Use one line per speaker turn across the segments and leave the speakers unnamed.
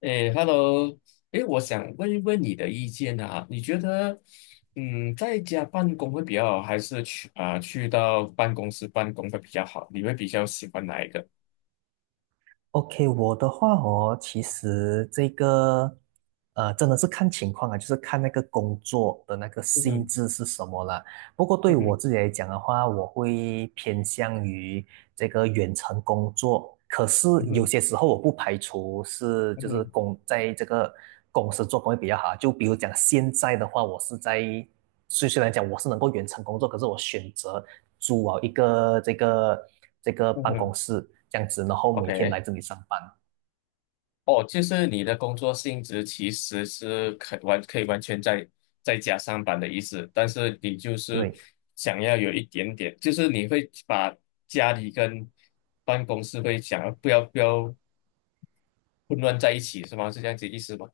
哎 hello 诶，我想问一问你的意见啊，你觉得，在家办公会比较好，还是去到办公室办公会比较好？你会比较喜欢哪一个？
OK，我的话哦，其实这个真的是看情况啊，就是看那个工作的那个
嗯
性
哼，
质是什么啦。不过
嗯
对我
哼，
自己来讲的话，我会偏向于这个远程工作。可是
嗯
有
哼，
些时候我不排除是
嗯
就是
哼，
在这个公司做工会比较好啊。就比如讲现在的话，我是在虽虽然讲我是能够远程工作，可是我选择。租一个这个
嗯
办
哼
公室这样子，然后每天
，OK，
来这里上班。
哦，就是你的工作性质其实是可以完全在家上班的意思，但是你就是
对。
想要有一点点，就是你会把家里跟办公室会想要不要混乱在一起是吗？是这样子意思吗？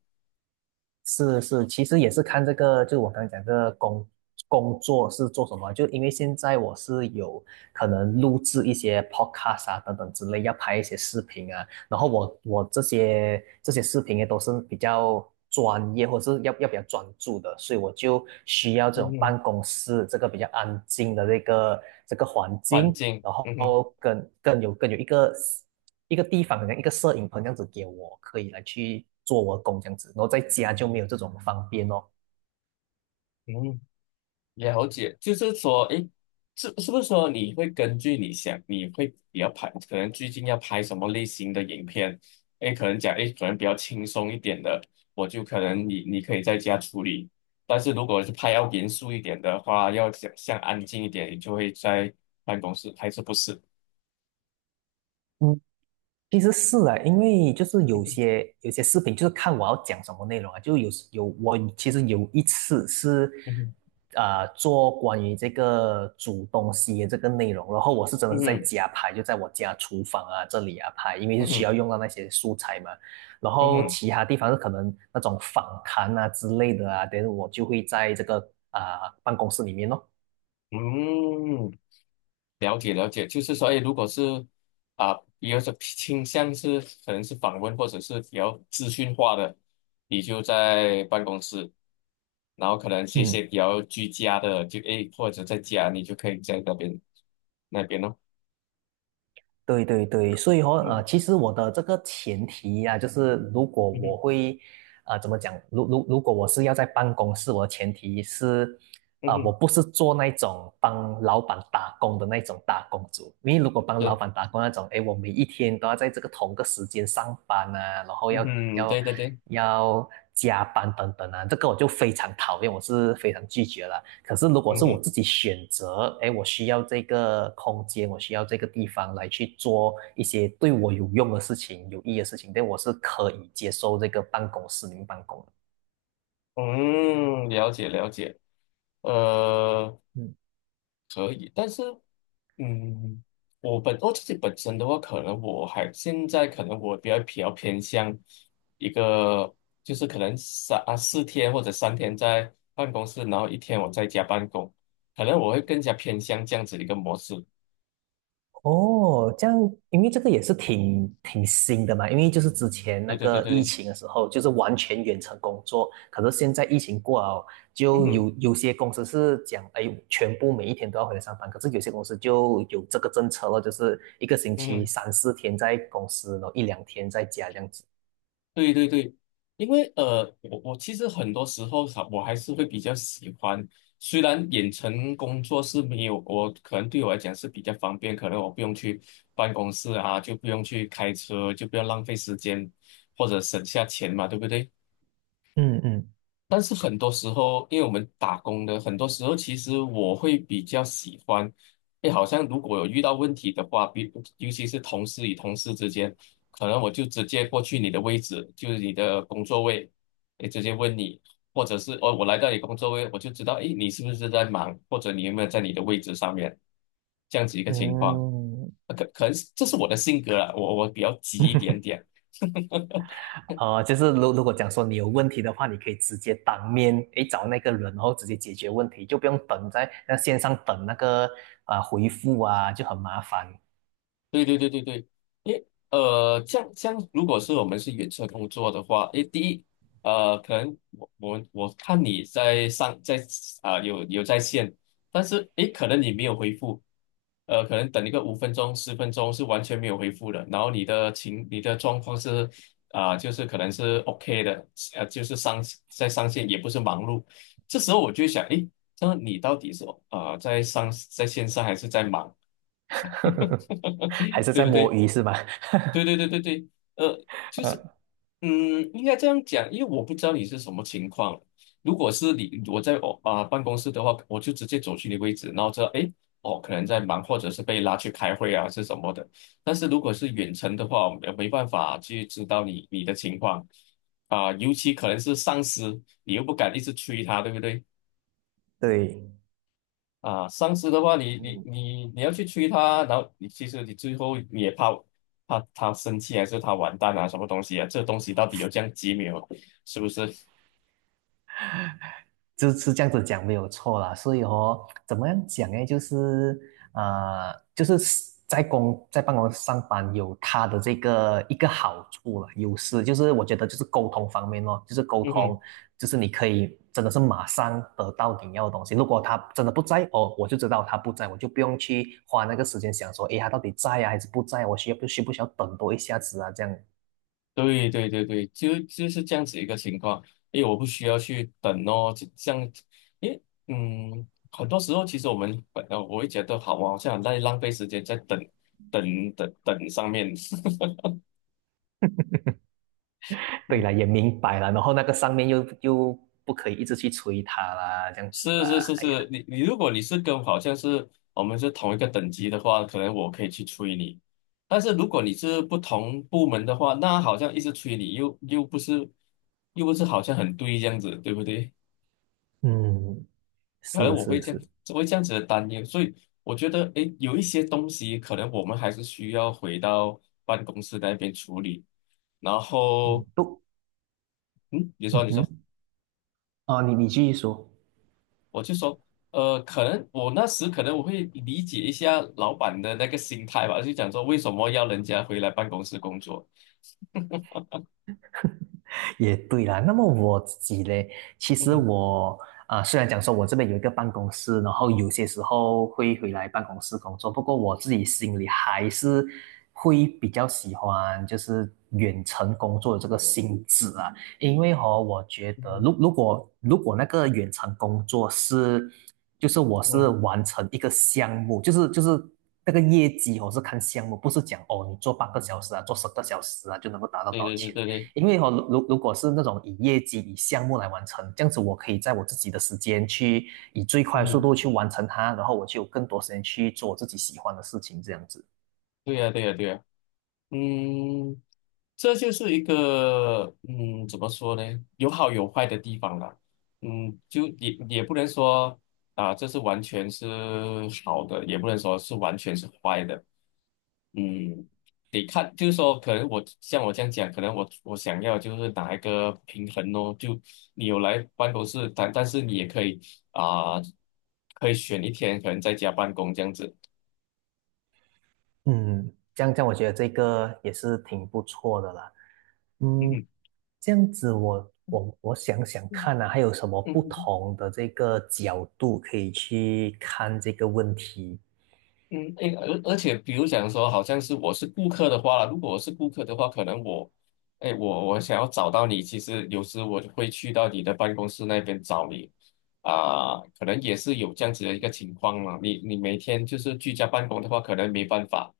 是是，其实也是看这个，就我刚刚讲这个工作是做什么，就因为现在我是有可能录制一些 podcast 啊等等之类，要拍一些视频啊，然后我这些视频也都是比较专业或者是要比较专注的，所以我就需要这
嗯
种
哼，
办公室这个比较安静的这个环
环
境，
境，
然
嗯哼，
后更有一个地方，好像一个摄影棚这样子给我，可以来去做我的工这样子，然后在家就没有这种方便哦。
嗯，了解，就是说，诶，是不是说你会根据你会比较拍，可能最近要拍什么类型的影片？诶，可能讲，诶，可能比较轻松一点的，我就可能你可以在家处理，但是如果是拍要严肃一点的话，要想像安静一点，你就会在办公室，还是不是？
嗯。其实是啊，因为就是有
嗯
些有些视频，就是看我要讲什么内容啊。就有时有我其实有一次是，
哼，
做关于这个煮东西的这个内容，然后我是真的
嗯
是在
哼，
家拍，就在我家厨房啊这里啊拍，因为是
嗯
需
哼，
要用到那些素材嘛。然
嗯哼，
后
嗯哼，
其他地方是可能那种访谈啊之类的啊，等我就会在这个办公室里面咯。
嗯哼嗯。了解了解，就是说，哎，如果是啊，有种倾向是可能是访问或者是比较资讯化的，你就在办公室，然后可能是一些
嗯。
比较居家的，就哎或者在家，你就可以在那边咯。
对对对，所以哦，
嗯
其实我的这个前提呀、就是如果
嗯
我
哼
会，怎么讲？如果我是要在办公室，我的前提是
嗯
我
哼，
不是做那种帮老板打工的那种打工族，因为如果帮老
对，
板打工那种，哎，我每一天都要在这个同个时间上班啊，然后
嗯
要
哼，
要
对对对，
要加班等等啊，这个我就非常讨厌，我是非常拒绝了。可是如果
嗯
是
哼，
我自己选择，哎，我需要这个空间，我需要这个地方来去做一些对我有用的事情、有意义的事情，对，我是可以接受这个办公室里面办公的。
嗯，了解了解，呃，
嗯
可以，但是。嗯，我自己本身的话，可能我还现在可能我比较偏向一个，就是可能3啊4天或者3天在办公室，然后一天我在家办公，可能我会更加偏向这样子一个模式。
哦，这样，因为这个也是挺新的嘛，因为就是之前那
对对对
个疫
对，
情的时候，就是完全远程工作，可是现在疫情过了，
嗯
就
哼
有些公司是讲，哎，全部每一天都要回来上班，可是有些公司就有这个政策了，就是一个星
嗯
期
哼。
三四天在公司，然后一两天在家这样子。
对对对，因为我其实很多时候哈我还是会比较喜欢，虽然远程工作是没有，我可能对我来讲是比较方便，可能我不用去办公室啊，就不用去开车，就不要浪费时间或者省下钱嘛，对不对？
嗯嗯
但是很多时候，因为我们打工的，很多时候其实我会比较喜欢，哎，好像如果有遇到问题的话，尤其是同事与同事之间，可能我就直接过去你的位置，就是你的工作位，哎，直接问你，或者是哦，我来到你工作位，我就知道，哎，你是不是在忙，或者你有没有在你的位置上面，这样子一个情况，
嗯，
可能这是我的性格啦，我比较急一点点，
哦就是如果讲说你有问题的话，你可以直接当面诶找那个人，然后直接解决问题，就不用等在那线上等那个回复啊，就很麻烦。
对对对对对，诶，这样这样，如果是我们是远程工作的话，诶，第一，可能我看你在上在啊、有在线，但是诶，可能你没有回复，可能等一个5分钟10分钟是完全没有回复的，然后你的状况是就是可能是 OK 的，就是在上线也不是忙碌，这时候我就想，诶，那你到底是在线上还是在忙？
还 是
对
在
不
摸
对？
鱼是吧？
对对对对对，呃，就是，应该这样讲，因为我不知道你是什么情况。如果是你我在办公室的话，我就直接走去你位置，然后知道，诶，哦，可能在忙，或者是被拉去开会啊，是什么的。但是如果是远程的话，我没办法去知道你的情况尤其可能是上司，你又不敢一直催他，对不对？
对。
啊，上司的话你，你
嗯。
你你要去催他，然后你其实你最后也怕他生气，还是他完蛋啊，什么东西啊？这东西到底有这样急没有？是不是？
就是这样子讲没有错啦，所以哦，怎么样讲呢？就是就是在办公室上班有他的这个一个好处了，优势就是我觉得就是沟通方面哦，就是沟
嗯哼，
通，就是你可以真的是马上得到你要的东西。如果他真的不在哦，我就知道他不在，我就不用去花那个时间想说，诶，他到底在啊还是不在？我需要不需要等多一下子啊？这样
对对对对，就是这样子一个情况。因为我不需要去等哦，就这样，因为很多时候其实我们本来我会觉得好，啊好像很在浪费时间在等等等等上面。
对了，也明白了，然后那个上面又不可以一直去催他啦，这样子
是
啊，
是是
哎呀，
是，你如果你是跟好像是我们是同一个等级的话，可能我可以去催你。但是如果你是不同部门的话，那好像一直催你，又不是好像很对这样子，对不对？
嗯
可能
是
我会
是
这样，
是，
我会这样子的担忧，所以我觉得，诶，有一些东西可能我们还是需要回到办公室那边处理。然
嗯
后，
不，
嗯，你说
嗯
你说。
哼，哦，你继续说，
我就说，可能我那时可能我会理解一下老板的那个心态吧，就讲说为什么要人家回来办公室工作。
也对啦。那么我自己嘞，其
嗯
实
哼
我虽然讲说我这边有一个办公室，然后有些时候会回来办公室工作，不过我自己心里还是会比较喜欢就是远程工作的这个性质啊。因为哦，我觉
嗯
得
哼
如果那个远程工作是，就是我是
嗯，
完成一个项目，就是那个业绩我是看项目，不是讲哦你做半个小时啊，做10个小时啊就能够达到
对
多少
对对
钱。
对对，
因为哦，如果是那种以业绩、以项目来完成，这样子我可以在我自己的时间去以最
嗯
快速度去
哼，
完成它，然后我就有更多时间去做我自己喜欢的事情，这样子。
对呀对呀对呀。嗯，这就是一个怎么说呢？有好有坏的地方啦。嗯，就也不能说啊，这是完全是好的，也不能说是完全是坏的。嗯，得看，就是说，可能我像我这样讲，可能我想要就是拿一个平衡哦，就你有来办公室，但是你也可以啊、可以选一天，可能在家办公这样子。
嗯，这样这样，我觉得这个也是挺不错的啦。嗯，
嗯
这样子我想想
哼
看啊，还有什么不
嗯
同的这个角度可以去看这个问题？
嗯，诶，而且比如讲说，好像是我是顾客的话，如果我是顾客的话，可能我，哎，我想要找到你，其实有时我就会去到你的办公室那边找你，可能也是有这样子的一个情况嘛。你每天就是居家办公的话，可能没办法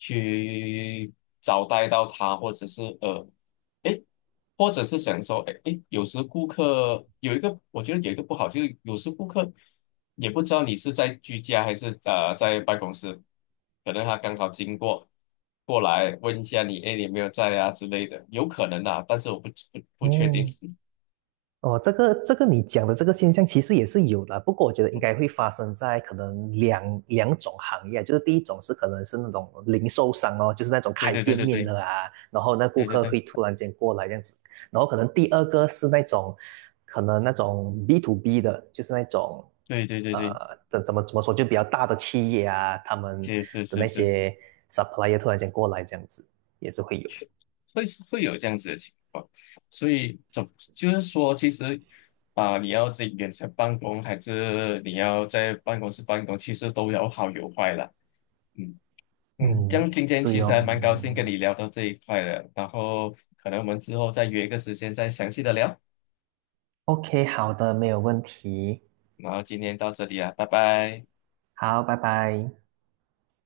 去招待到他，或者是哎，或者是想说，哎哎，有时顾客有一个，我觉得有一个不好，就是有时顾客也不知道你是在居家还是在办公室，可能他刚好经过过来问一下你，哎，你有没有在啊之类的，有可能啊，但是我不确定。
嗯。哦，这个你讲的这个现象其实也是有的，不过我觉得应该会发生在可能两种行业，就是第一种是可能是那种零售商哦，就是那种
对
开
对对
店
对
面
对
的啊，然后那顾
对对
客
对
会突然间过来这样子，然后可能第二个是那种可能那种 B to B 的，就是那种
对对对对，
怎么说，就比较大的企业啊，他们
是是
的
是
那
是。
些 supplier 突然间过来这样子，也是会有。
会有这样子的情况，所以就是说，其实你要在远程办公还是你要在办公室办公，其实都有好有坏啦。嗯嗯，这
嗯，
样今天其
对
实还蛮
哦。
高兴跟你聊到这一块的，然后可能我们之后再约一个时间再详细的聊。
OK,好的，没有问题。
然后今天到这里啊，拜拜。
好，拜拜。